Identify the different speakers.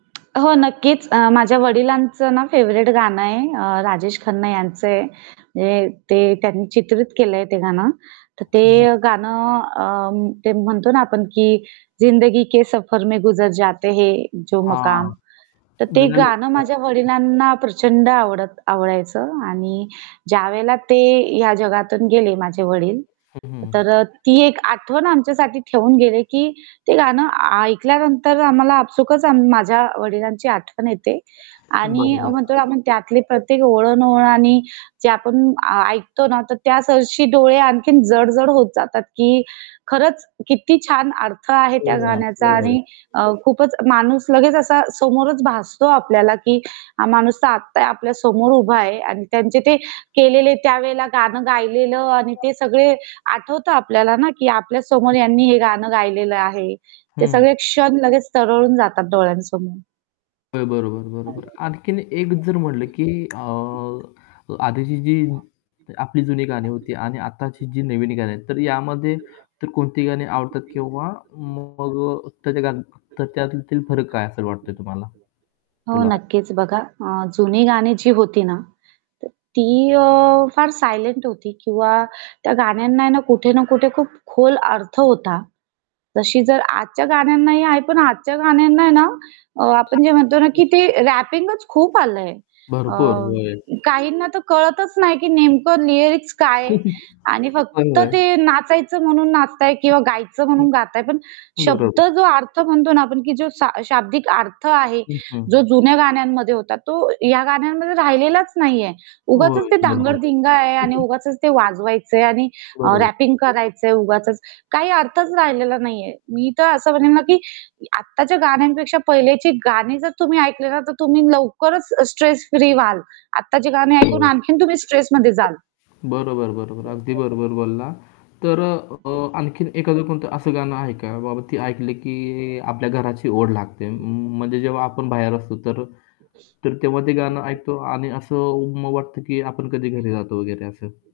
Speaker 1: हो, नक्कीच. अ, माझ्या वडिलांचं ना फेव्हरेट गाणं आहे, अ, राजेश खन्ना यांचं आहे. म्हणजे ते त्यांनी चित्रित केलंय ते गाणं. तर
Speaker 2: हं, हं.
Speaker 1: ते गाणं अ, ते म्हणतो ना आपण, की जिंदगी के सफर में गुजर जाते है जो मकाम
Speaker 2: हां,
Speaker 1: तर ते
Speaker 2: जुन्या
Speaker 1: गाणं
Speaker 2: लोकांना
Speaker 1: माझ्या
Speaker 2: [unintelligible]
Speaker 1: वडिलांना प्रचंड आवडत आवडायचं आणि ज्यावेळेला ते ह्या जगातून गेले माझे वडील,
Speaker 2: हं, हं.
Speaker 1: तर अ, ती एक आठवण आमच्यासाठी ठेवून गेले की ते गाणं ऐकल्यानंतर आम्हाला आपसूकच माझ्या वडिलांची आठवण येते आणि
Speaker 2: बरोबर.
Speaker 1: म्हणतो ना आपण त्यातले प्रत्येक ओळ अन ओळ. आणि जे आपण आ ऐकतो ना तर त्यासरशी डोळे आणखीन जड-जड होत जातात की खरंच किती छान अर्थ आहे
Speaker 2: हो
Speaker 1: त्या
Speaker 2: ना.
Speaker 1: गाण्याचा
Speaker 2: हो, हो.
Speaker 1: आणि अ, खूपच माणूस लगेच असा समोरच भासतो आपल्याला, की हा माणूस तर आता आपल्या समोर उभा आहे अन त्यांचे ते केलेले त्यावेळेला गाणं गायलेलं आणि ते सगळे आठवतं आपल्याला ना की आपल्या समोर
Speaker 2: [unintelligible]
Speaker 1: यांनी हे गाणं गायलेलं आहे. ते
Speaker 2: हं.
Speaker 1: सगळे क्षण लगेच तरळून जातात डोळ्यांसमोर.
Speaker 2: हो, बरोबर, बरोबर. आणखीन एक जर म्हटलं, की अ, आधीची जी आपली जुनी गाणी होती आणि आताची जी नवीन गाणी आहेत तर यामध्ये तर कोणती गाणी आवडतात किंवा मग त्या [unintelligible] तर त्यातील फरक काय असा वाटतोय तुम्हाला
Speaker 1: हो,
Speaker 2: तुला?
Speaker 1: नक्कीच. बघा अ, जुनी गाणी जी होती ना, तर ती अ, फार सायलेंट होती किंवा त्या गाण्यांना आहे ना कुठे ना कुठे खूप खोल अर्थ होता. तशी जर आजच्या गाण्यांनाही आहे, पण आजच्या गाण्यांना आहे ना, अ, आपण जे म्हणतो ना की ते रॅपिंगच खूप आलंय. अ
Speaker 2: भरपूर. होय.
Speaker 1: काहींना तर कळतच नाही की नेमकं लिरिक्स काय आहे आणि फक्त
Speaker 2: चांगलं
Speaker 1: ते
Speaker 2: आहे.
Speaker 1: नाचायचं म्हणून नाचताये किंवा गायचं
Speaker 2: हं,
Speaker 1: म्हणून गाताये पण
Speaker 2: हं.
Speaker 1: शब्द
Speaker 2: बरोबर.
Speaker 1: जो अर्थ म्हणतो ना आपण की जो शा शाब्दिक अर्थ आहे,
Speaker 2: हं,
Speaker 1: जो
Speaker 2: हं.
Speaker 1: जुन्या गाण्यांमध्ये होता, तो या गाण्यांमध्ये राहिलेलाच नाहीये. उगाचच
Speaker 2: होय,
Speaker 1: ते
Speaker 2: बरोबर.
Speaker 1: धांगड-धिंगा आहे
Speaker 2: हं,
Speaker 1: आणि
Speaker 2: हं.
Speaker 1: उगाचच ते वाजवायचंय आणि अ,
Speaker 2: बरोब
Speaker 1: रॅपिंग करायचंय उगाचच, काही अर्थच राहिलेला नाहीये. मी तर असं म्हणेल ना की आताच्या गाण्यांपेक्षा पहिलेची गाणी जर तुम्ही ऐकली ना, तर तुम्ही लवकरच स्ट्रेस फ्री व्हाल. आताची गाणी ऐकून आणखीन तुम्ही स्ट्रेसमध्ये जाल.
Speaker 2: बरोबर, बरोबर, अगदी बरोबर बोलला. तर अ, आणखीन एखादं कोणतं असं गाणं आहे का, बाबा ते ऐकलं की आपल्या घराची ओढ लागते म म्हणजे जेव्हा आपण बाहेर असतो तर तर तेव्हा ते गाणं ऐकतो आणि असं उम्म, वाटतं की आपण कधी घरी जातो वगैरे असं.